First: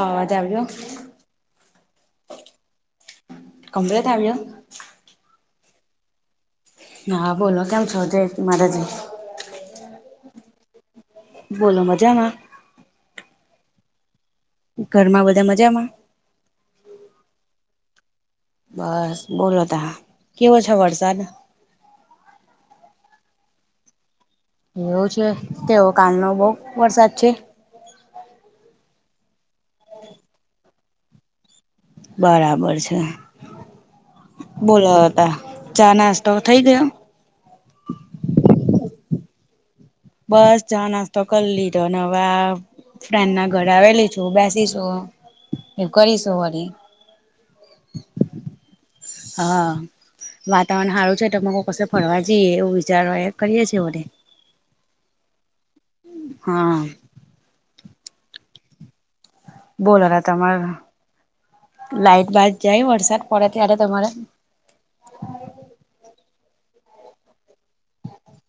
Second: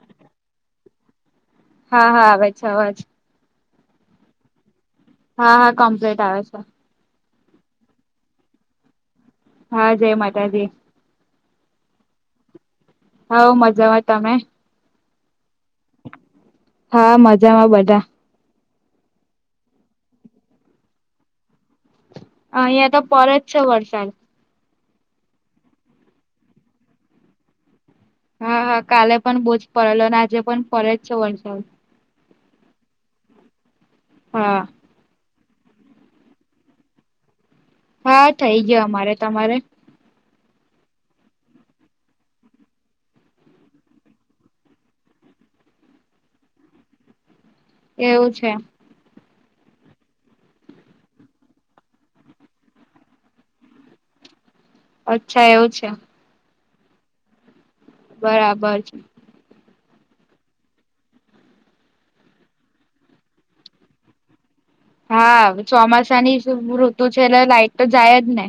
અવાજ આવ્યો? હા હા આવે છે અવાજ. કમ્પ્લેટ આવ્યો. હા હા કમ્પ્લેટ આવે છે. હા બોલો કેમ છો જય માતાજી. હા જય માતાજી. બોલો મજામાં? હોવ મજામાં તમે. ઘરમાં બધા મજામાં? હા મજામાં બધા. બસ બોલો તા કેવો છે વરસાદ અહીંયા તો પડે છે વરસાદ. એવું છે કેવું કાલનો બોવ વરસાદ છે? હા હા કાલે પણ બોવ જ પડેલો અને આજે પણ પડે જ છે વરસાદ. બરાબર છે. હા બોલો તા ચા નાસ્તો થઇ ગયો? હા થઇ ગયો અમારે. તમારે? બસ ચા નાસ્તો કરી લીધોને હવે આ ફ્રેન્ડના ઘરે આવેલી છું બેસીશું એ કરીશું વળી. એવું છે. હા વાતાવરણ હારું છે ત મા કો કશે ફરવા જઈએ એવું વિચારવા કરીએ છે વનેે અચ્છા એવું છે. હા. બરાબર છે. બોલો રા તમારે લાઈટ બાઈટ જાય વરસાદ પડે ત્યારે તમારે? હા ચોમાસાની ઋતુ છે એટલે લાઈટ તો જાય જ ને.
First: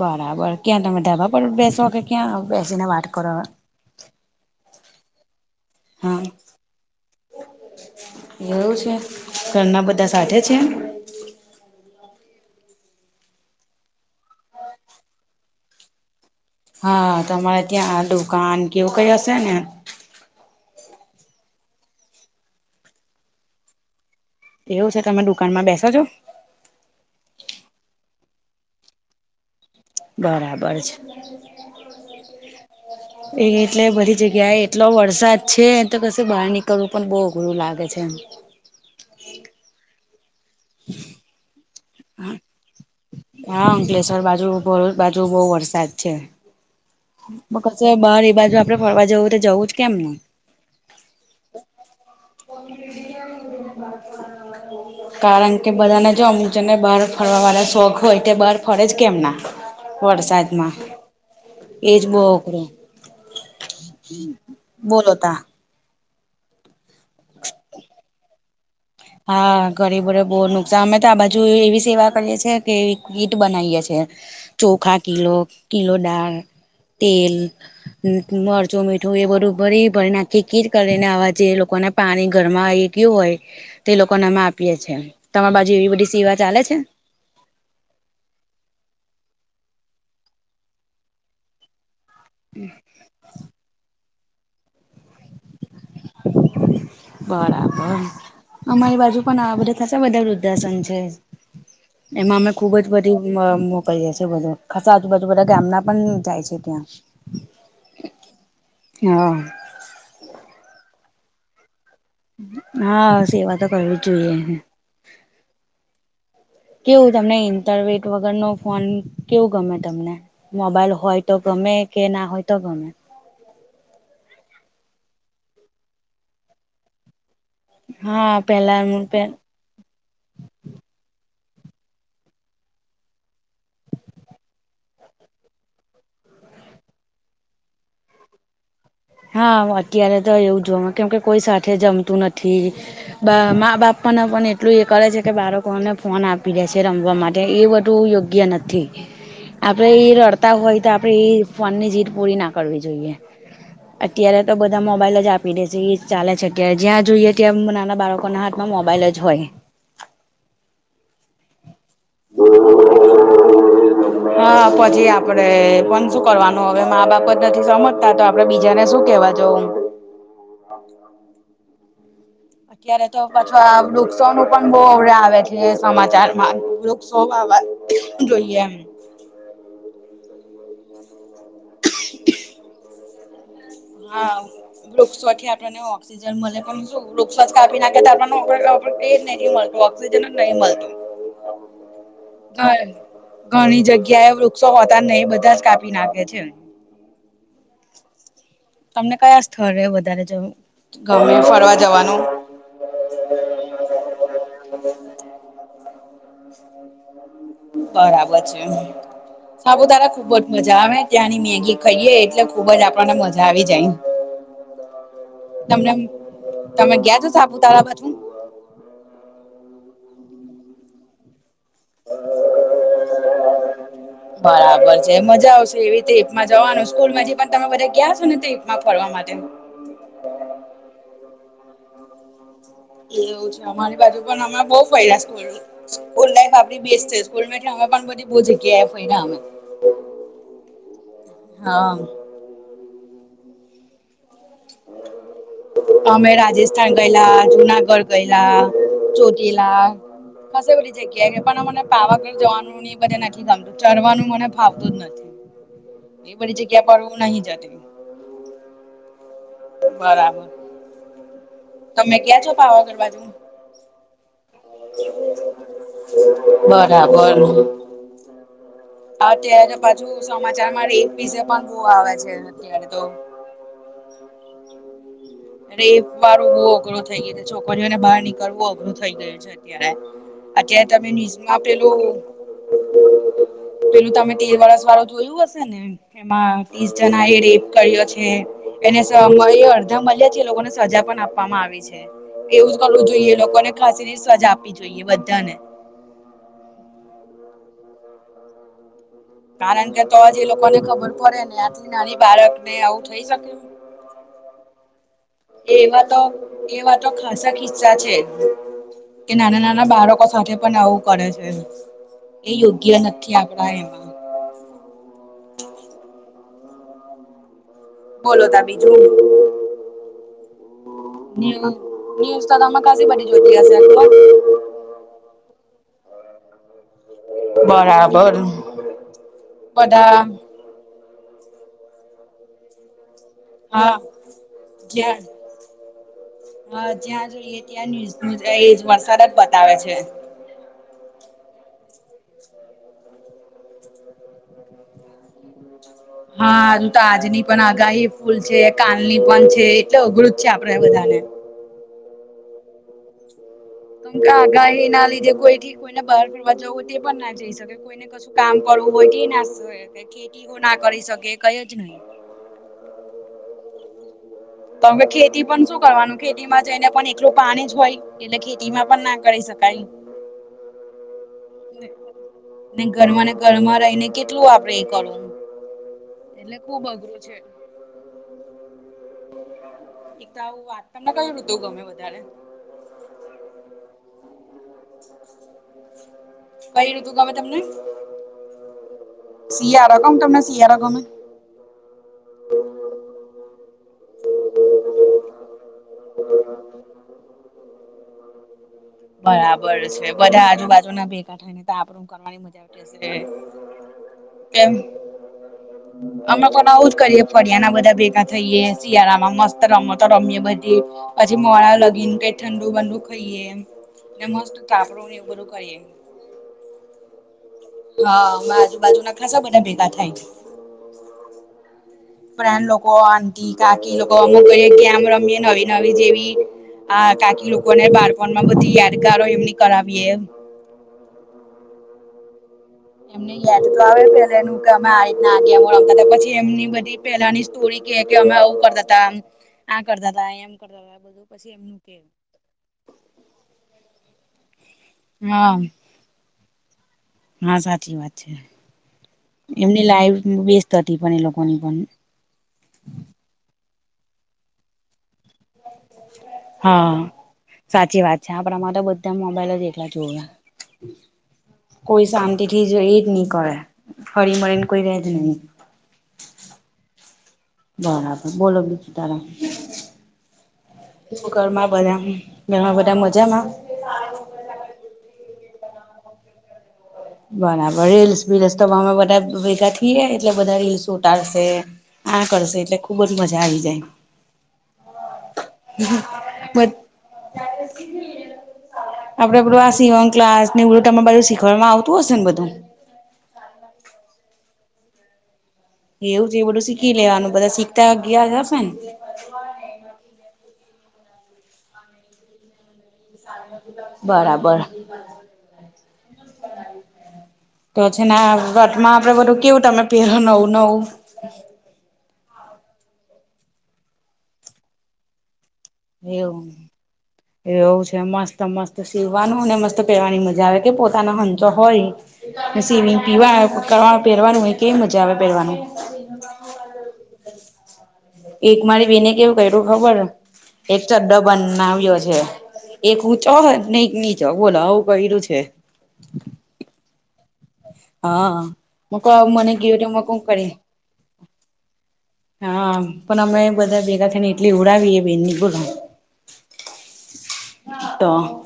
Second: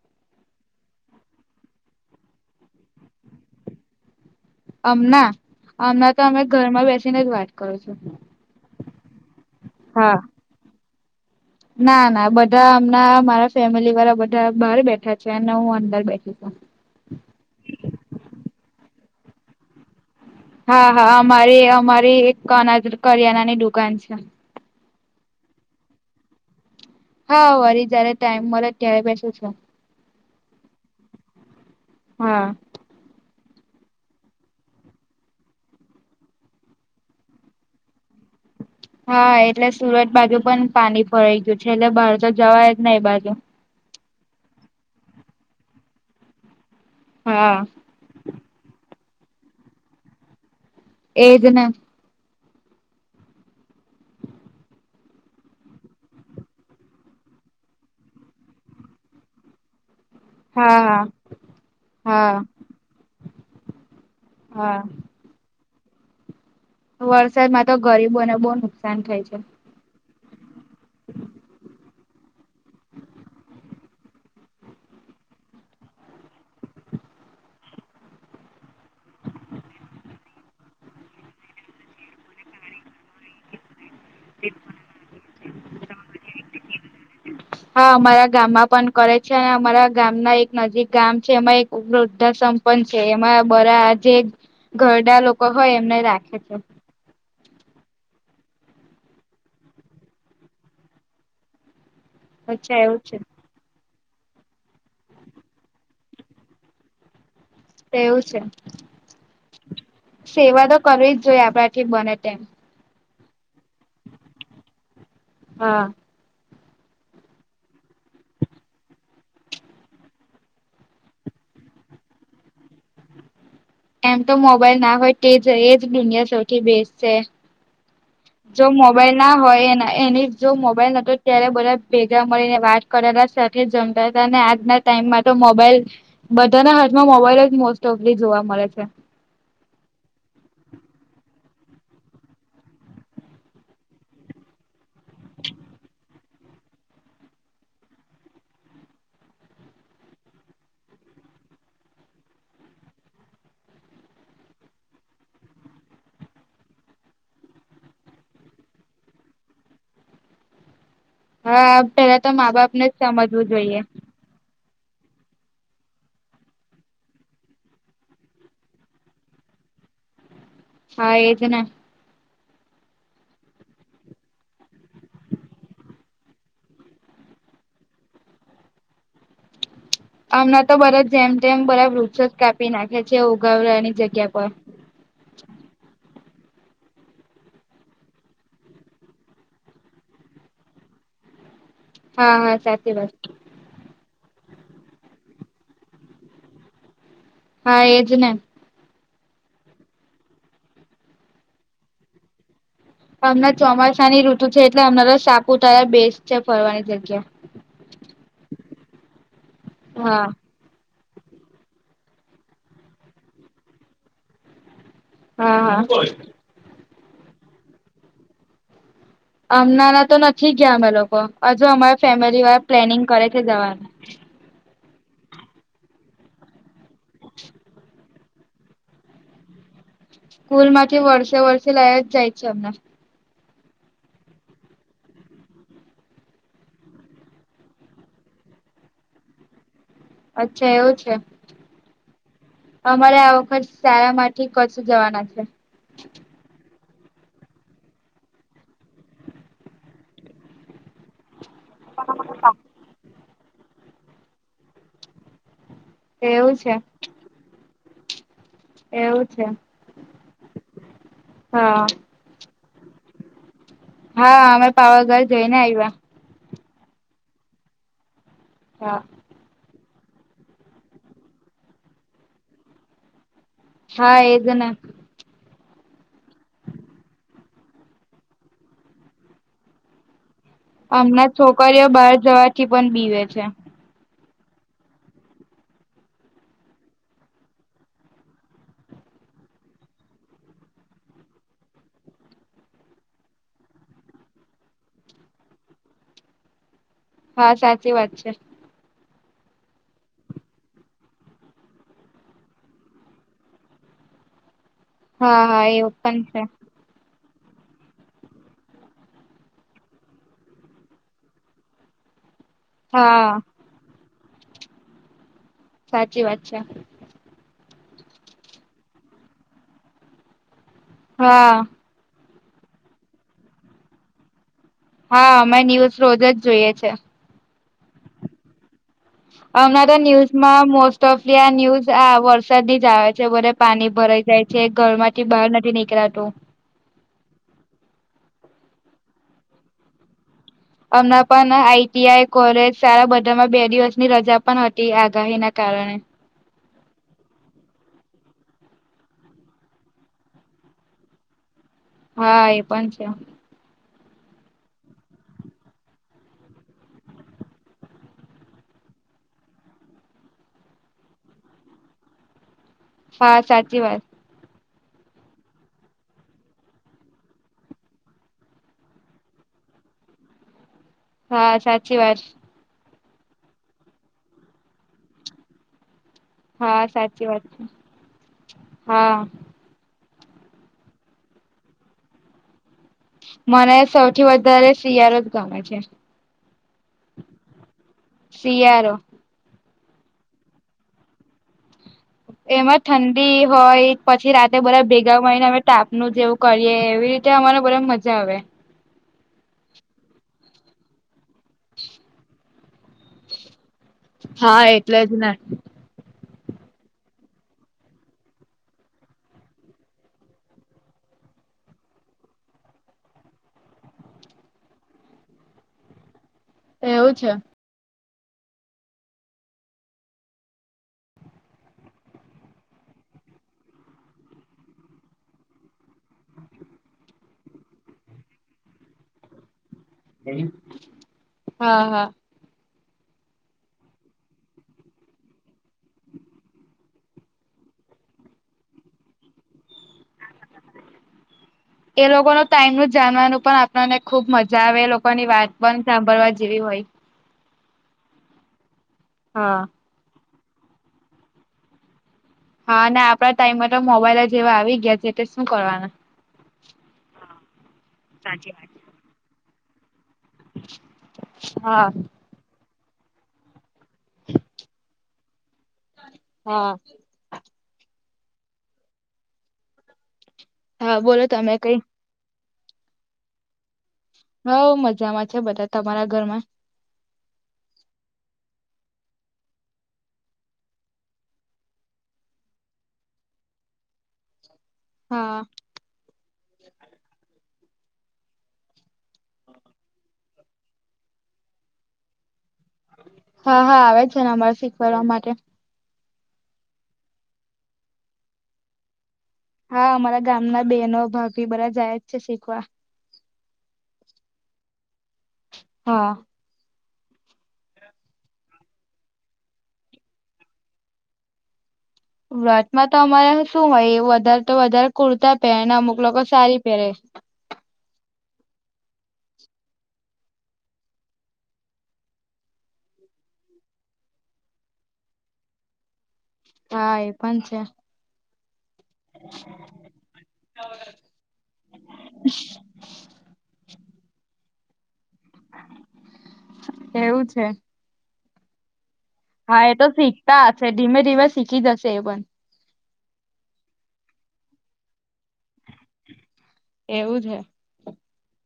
બરાબર ક્યાં તમે ધાબા પર બેસો કે ક્યાં બેસીને વાત કરો? અમના અમના હા તો અમે ઘરમાં બેસીને જ વાત કરું છું. એવું છે ઘરના બધા હા સાથે છે? ના ના બધા અમના મારા ફેમિલીવાળા બધા બહાર બેઠા છે અને હું અંદર બેઠી છુ. હા તમારે ત્યાં આ દુકાન કેવું કઈ હશે ને. હા હા અમારી અમારી એક અનાજ કરિયાણાની દુકાન છે. એવું છે, તમે દુકાનમાં બેસો છો. હા વરી, જયારે ટાઈમ મળે, ત્યારે બેસુ છું. બરાબર છે. હા. એ એટલે બધી જગ્યાએ એટલો વરસાદ છે તો, કશે બહાર નીકળવું પણ બો અઘરું લાગે છે, એમ. હા, એટલે સુરત બાજુ પણ પાણી ભરાઈ ગયું છે, એટલે બહાર તો જવાય જ નહી એ બાજુ. હા, અંકલેશ્વર બાજુ ભરૂચ બાજુ બહુ વરસાદ છે. બ હા કશે બાર એ બાજુ આપડે ફરવા જવું તે જવું જ કેમનું. [unintelligible] એજને. [unintelligible] કારણ કે બધાને જો અમુક જન ને બહાર ફરવા વાળા શોખ હોય તે, બહાર ફરેે જ કેમ ના વરસાદ માં. હા હા એજ બો હા અઘરું હા. બોલો તા. વરસાદ માં તો ગરીબો ને બો નુ હા. ગરીબોને બો નુકસાન મેં તો આ બાજુ એવી સેવા કરીએ છે, કે કીટ બનાઈએ છે. ચોખા કિલો, કિલો દાળ, તેલ ન મ મરચું મીઠું એ બધું ભરી ભરીને, આખી કીટ કરીને, આવા જે લોકોને. પાણી ઘરમાં આવી ગયું હોય તે, લોકોને અમે આપીએે છે, તમા બાજુ એવી બધી સેવા ચાલે છે. હા, અમારા ગામમાં પણ કરે છે, અમારા ગામના એક નજીક ગામ છે, એમા એક વૃદ્ધા સંપન્ન છે, એમાં બરા જે ઘરડા લોકો હોય, એમને રાખે છે. બરાબર. અમારી બાજુ પણ આ બધા થતા બધા વૃદ્ધાશ્રમ છે. એમાં અમે ખુબ અચ્છા જ એવું બધી મ મો કરીએ છે, બધું ખાસ આજુબાજુ બધા ગામના પણ જાય છે, ત્યાં. તેવું છે, હા સેવા તો કરવી જ જોઈએ, આપણાથી બને તેમ. હા, સેવા તો કરવી જ જોઈએ, હમ્મ. હા. કેવું તમને ઇન્ટરવેટ વગરનો ફોન કેવું ગમે તમને? મોબાઈલ હોય તો, ગમે કે ના હોય તો ગમે. એમ તો મોબાઈલ ના હોય, તે જ એ જ દુનિયા સૌથી બેસ્ટ છે. હા. જો પેલા મોબાઈલ ના હોય, એના એની જ જો મોબાઈલ નતો ત્યારે બધા ભેગા મળીને વાત કરેલા, સાથે જમતા હતા, અને આજના ટાઈમમાં તો મોબાઈલ બધાના હાથમાં મોબાઈલ જ મોસ્ટ ઓફલી જોવા મળે છે. હા, તો એવું જોમાં કેમકે કોઈ સાથે જમતું નથી. બા મા બાપાને પણ એટલું એ કરે છે કે, બાળકોને ફોન આપી દે છે, રમવા માટે એ બધું યોગ ગયા નથી, આપણે ઈ રડતા હોય તો, આપણે ઈ ફોનની જીદ પૂરી ના કરવી જોઈએ. અત્યારે તો બધા મોબાઈલ જ આપી દે છે, ઈ ચાલે છે કે, જ્યાં જોઈએ ત્યાં મ નાના બાળકોના હાથ માં મોબાઈલ જ હોય. હા, પેલા તો મા બાપ ને જ સમજવું જોઈએ. હા, પછી આપડે પણ શું કરવાનું હવે મા બાપ જ નથી, સમજતા તો આપણે બીજાને શું કેહેવા જવુ? હા, એજ ને. અત્યારે તો પછો વૃક્ષો નું પણ બો અવડે આવે છે, સમાચારમાં વૃક્ષો વાવા જોઈએ એમ. હમણાં તો બધા જેમ તેમ બરા વૃક્ષ જ કાપી નાખે છે, ઉગાવડાની જગ્યા હા પર વૃક્ષ [unintelligible] ઓક્સિજન મળે પણ શું વૃક્ષ જ કાપી નાખે તો, આપણને મળતું ઓક્સજન જ નહી મળતું. [unintelligible] હા, હા, સાચી વાત. ઘણી જગ્યા એ વૃક્ષો હોતા નહી બધા જ કાપી નાખે છે. હા, એજને. તમને કયા સ્થળે વધારે જવું ગમે ફરવા જવાનું? અમને ચોમાસાની ઋતુ છે, એટલે અમને તો સાપુતારા બેસ્ટ છે, ફરવાની જગ્યા. બરાબર છે, સાપુતારા હા ખુબ જ મજા આવે, ત્યાંની મેગી ખાઈએ એટલે ખુબજ આપણને મજા આવી જાય. હા તમને હા તમે ગયા છો, સાપુતારા બાજુ? ના તો નથી ગયા અમે લોકો હજુ, અમારા ફેમિલી વાળા પ્લેનિંગ કરે છે જવાનું. બરાબર છે, મજા આવશે, એવી રીતે એકમાં જવાનું, સ્કૂલ માંથી પણ તમે બધા ગયા હશો ને તે. મા ફરવામાં માટે. સ્કૂલમાંથી વર્ષે-વર્ષે લઈજ જાય છે, અમને. એવુ છે, અમારી બાજુ પણ અમાં બઉ ફર્યા છે. સ્કૂલ લાઇફ આપ, અમે બધી બહુ જગ્યા એ ફર્યા અમે. અચ્છા એવું છે, હા અમારે આ વખત શાળા મા થી કચ્છ જવાના છે. અમે રાજસ્થાન ગયેલા, જુનાગઢ ગયેલા ચોટીલા. ખાશી બધી બધી જગ્યા છે, પણ અમને પાવાગઢ જવાનું બધ નથી ગમ ચરવાનું, મને ફાવતું જ નથી, એ એવું બધી છે જગ્યા પર હું નહિ જત એવું છે. બરાબર હા ગયા છો, પાવાગઢ બાજુ. હા અમે પાવાગઢ જઈને આવ્યા બરાબર. હા. અત્યારે પાછુ સમાચારમાં રેપ વિશે પણ બહું આવે છે, અત્યારે તો. હા, એજને. રેપ વાળું બહુ અઘરુ થઇ ગયો છે, છોકરીઓને બહાર નીકળવો અઘરુ થઈ ગયો છે. છે, અત્યારે. અત્યારે તમે હમણાં ન્યુઝમાં છોકરીઓ પેલું બહાર જવાથી પણ બીવે છે. પેલું તમે તેર વરસ વાળું જોયું હશે ને, એમાં ત્રીસ જણા એ રેપ કર્યો છે. એને સમય અડધા મળ્યાથી એ લોકોને સજા પણ આપવામાં આવી છે. એવું જ કરવું જોઈએ, લોકોને ફાસીની સજા આપવી જોઈએ બધાને. હા, સાચી વાત છે. કારણ કે, તો જે લોકોને ખબર પડે ને આટલી નાની બાળક ને, આવું થઈ શક હા હા એવું એવા તો પણ છે એવા તો ખાસા કીસ્સા છે. કે નાના-નાના બાળકો સાથે પણ આવું કરે છે, એ યોગ્ય નથી હા આપડા એમાં. સાચી વાત છે. બોલો તાર બીજું. હા ન્યૂઝ તો તમે ખાસી બધી જોતી હશે. હા, અમે ન્યૂઝ રોજ જ જોઈએ છે. બરાબર. હમણા તો બધા ન્યૂઝમાં મોસ્ટ ઓફ ધ આ ન્યૂઝ આ વરસાદ જ આવે છે બધે. પાની હા ભરાઈ જાય છે. જ્યાં ઘરમાંથી બહાર નથી નીકળાતું. હા જ્યાં જોઈએ ત્યાં ન્યુઝનું એ જ વરસાદ જ બતાવે છે. હમણાં પણ આઈટીઆઈ કોલેજ સારા બધામાં બે દિવસની રજા પણ હતી આગાહીના કારણે. હારુ તો આજની પણ આગાહી ફૂલ છે, કાલની પણ છે એટલે અઘરૂ જ છે આપડે બધાને. હા એ પણ છે. કેમ કે આગાહીના લીધે કોઈ થી કોઈને બહાર ફરવા જવું તે પણ ના જઈ શકે. કોઈને કશું કામ કરવું હોય તે ના ખેતી ના કરી શકે કઈ જ નઈ. હા સાચી વાત. તો હવે ખેતી પણ શું કરવાનું ખેતીમાં જઈને પણ એટલું પાણી જ હોય. એટલે ખેતીમાં પણ ના કરી શકાય. હા સાચી વાત. ને ઘરમાં ને ઘરમાં રહી ને કેટલું આપડે એ કરવું. એટલે હા ખુબ અઘરું સાચી વાત છે. હા ત આવું વાત તમને કયું ઋતુ ગમે વધારે? મને સૌથી વધારે શિયાળો જ ગમે છે. કઈ ઋતુ ગમે તમને? સીયારો. શિયાળો કમ તમને શિયાળો ગમે? એમાં ઠંડી હોય, પછી રાતે બધા ભેગા મળીને અમે તાપનું જેવું કરીએ, એવી રીતે અમારે બધાને મજા આવે. બરાબર છે. બધા આજુબાજુના ભેગા થાય ને તાપણું કરવાની મજા આવતી હશે. હા કેમ એટલે જ ને. [inaudible] અમે પણ આવું જ કરીએ. ફળિયાના બધા ભેગા થઈએે, શિયાળામાં મસ્ત રમતો રમીએ બધી. પછી મોડા લગીને કઈ ઠંડુ બન્ડુ ખઈએે એમ. ને મસ્ત તાપડું ને એવું બધું કરીએ. એવું છે. હા અમારે આજુબાજુના ખાસા બધા ભેગા થાય. ફ્રેન્ડ લોકો, આટી, કાકી લોકો અમુક કહીયે ગેમ રમીએ નવી નવી જેવી. આ કાકી લોકોને બાળપણમાં બધી યાદગારો એમની કરાવીએ. હા હા. એમને યાદ તો આવે પેલા એનું કે અમે આ રીતના આ ગેમો રમતા તા. પછી એમની બધી પેલાની સ્ટોરી કે કે અમે આવું કરતા તા આમ આ કરતા તા એમ. કરતા હતા બધું પછી એમનું કે એ લોકોના ટાઈમનું જાણવાનું પણ આપણને ખુબ મજા આવે. એ લોકોની વાત હા પણ. સાંભળવા જેવી હોય. હા સાચી વાત છે. હા એમની લાઈફ બેસ્ત હતી પણ એ લોકોની પણ. હા અને આપડા ટાઈમમાં તો મોબાઈલ જેવા આવી ગયા છે તે શું કરવાના. હા સાચી વાત છે. આપણામાં તો બધા મોબાઈલ જ એટલા જોવે. હા કોઈ શાંત એથી જઈ જ નઈ કરે. હરીમરીને કોઈ રેજ નઈ. હા. બરાબર. બોલો બીજું તમે. હા કેવુ બોલો તમે ઘરમાં કઈ બધા? ઘરમાં બધા મજામાં? હોવ મજામાં છે બધા. તમારા ઘરમાં? બરાબર. રીલ્સ બીલ્સ તો અમે બધા ભેગા થઈએ, એટલે બધા રીલ્સ ઉતારશે. આ કરશે, એટલે ખુબજ મજા આવી જાય. હા. [unintelligible] આપડે બધું આ સિવણ ક્લાસ ને, એવું બધું તમારે બાજુ શીખવાડવામાં આવતું હશે ને બધું. હા, હા, આવે જ છે ને, અમારે શીખવાડવા માટે. એવું જે બધું શીખી લેવાનું, બધા શીખતા ગયા હશે ને. હા, અમારા ગામના બહેનો, ભાભી બધા જાય જ છે શીખવા. બરાબર. હા. તોછ ને, વટમાં આપડે બધું કેવું તમે પહેર નવું-નવું સુરાતમાં તો અમારે શું હોય? એ વધારે તો વધારે કુર્તા પહેન અમુક લોકો એવું સારી પહેરે. એવું છે, મસ્ત-મસ્ત સીવવાનું મસ્ત પહેવાની મજા આવે કે, પોતાના હંચો હોય. વી પીવા કરવા પહેરવાનું, હો કેવી મજા આવે પહેરવાનું. [unintelligible] હા, એ પણ છે. એક મારી બેને કેવું કર્યું ખબર? એક ચડ બનાવ્યો છે. એક હું ચો ન ની ચ બોલો આવું કર્યું છે. [unintelligible] એવું છે? હા. [unintelligible] હા, એ તો મ ક શીખતા કરી હશે, ધીમે-ધીમે શીખી જશે એ પણ હા, પણ અમે બધા ભેગા થઈને એટલી ઉડાવીએ બેન, નીકોલ એવું છે? તો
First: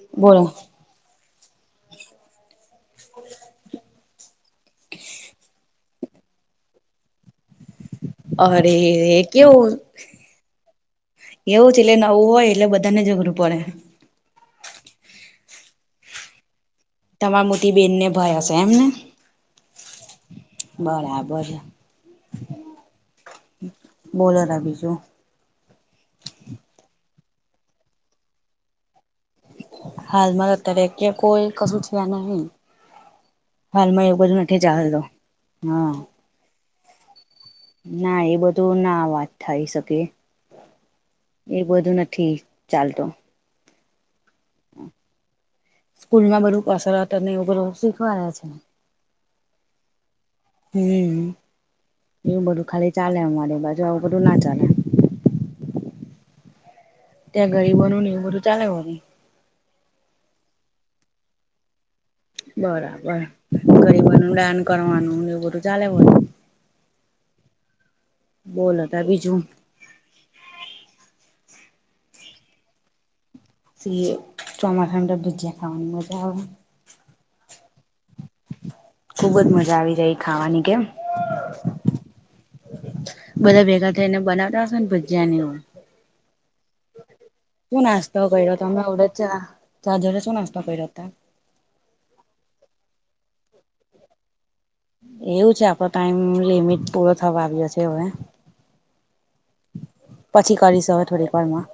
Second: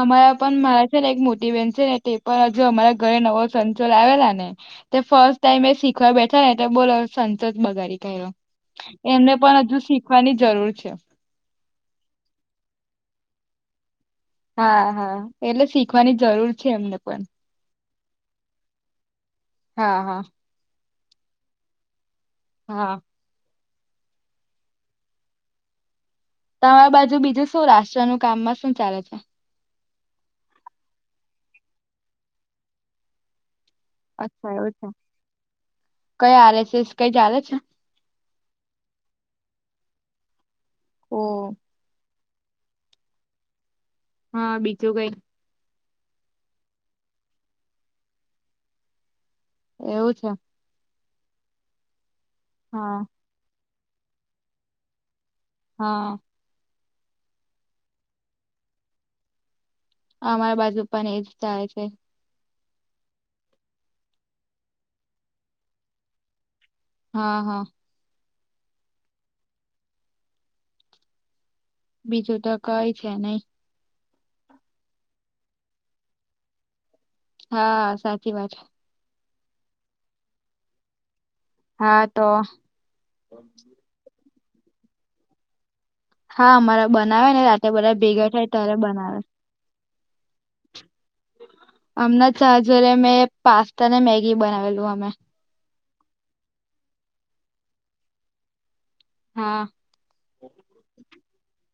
અમારા બોલો પણ મારા એક મોટીવેેશ છેન ને, તે પણ હજુ અમારા ઘરે નવો સચોલ આવેલા ને. તે ફર્સ્ટ ટાાઈમ એ, શીખવા બેઠા ને, એ બોલો સંસસ બગારી અરે એમને પણ કેવું હજુ શીખવાની જરૂર છે. એવું છે, એટલે નવું હોય, એટલે બધાને જઝઘરું પડે. હા, એટલે જરૂર છે એમને. પણ. તમારા મોટી બેનને ભય હશે, એમને. હા હા. બરાબર છે. હા. બોલોરા બીજું તમારી બાજુ બીજું શું? રાષ્ટ્રનું કામમાં શું ચાલે છે? હાલમાં અત્યારે કોઈ કશું થયા નહી. હાલમાં એવ બધું અચ્છા નથી એવું છે. ચાલતો, હા. કઈ આરએસસ કઈ ચાલે છે. ના, એ બધું ના વાત થાય શકે, ઓહ. એ બધું નથી. ચાલતો. હા, બીજું કઈ? સ્કૂલ માં બધું કસરત નર શીખવા છે ને. [unintelligible] એવું ખાલી હા ચાલે, અમારી બાજુ આવું બધું ના ચાલે. હા. ત્યાં ગરીબો ન નહી, બધું ચાલે હો. અમારા બાજુ પણ એજ થાય છે. બરાબર ગરીબનું દાન કરવાનું, એવું બધું ચાલે બોલ. હા, હા. બોલ હતા બીજું? બીજું તો કઈ છે નઈ. સી ચોમાખા તો ભુજયા ખાવાનું મજા આવે. હા, સાચી વાત. ખુબ જ મજા આવી જાય, ખાવાની કેમ હા તો બધા ભેગા. બનાવતાશેને બિરયાનીઓ. હા, અમારા બનાવે ને રા શું નાસ્તો કયરો તમે? ચા જોડે શું નાસ્તો કયરો અતારે. હમણા ચા જોડે મેં પાસ્તા ને, મેગી બનાવેલ. એવું છે, આપડો ટાઈમ લિમિટ પૂરો થવા આવ્યો છે હવે. હા. પછી કરીશ હવે થોડી વાર માં.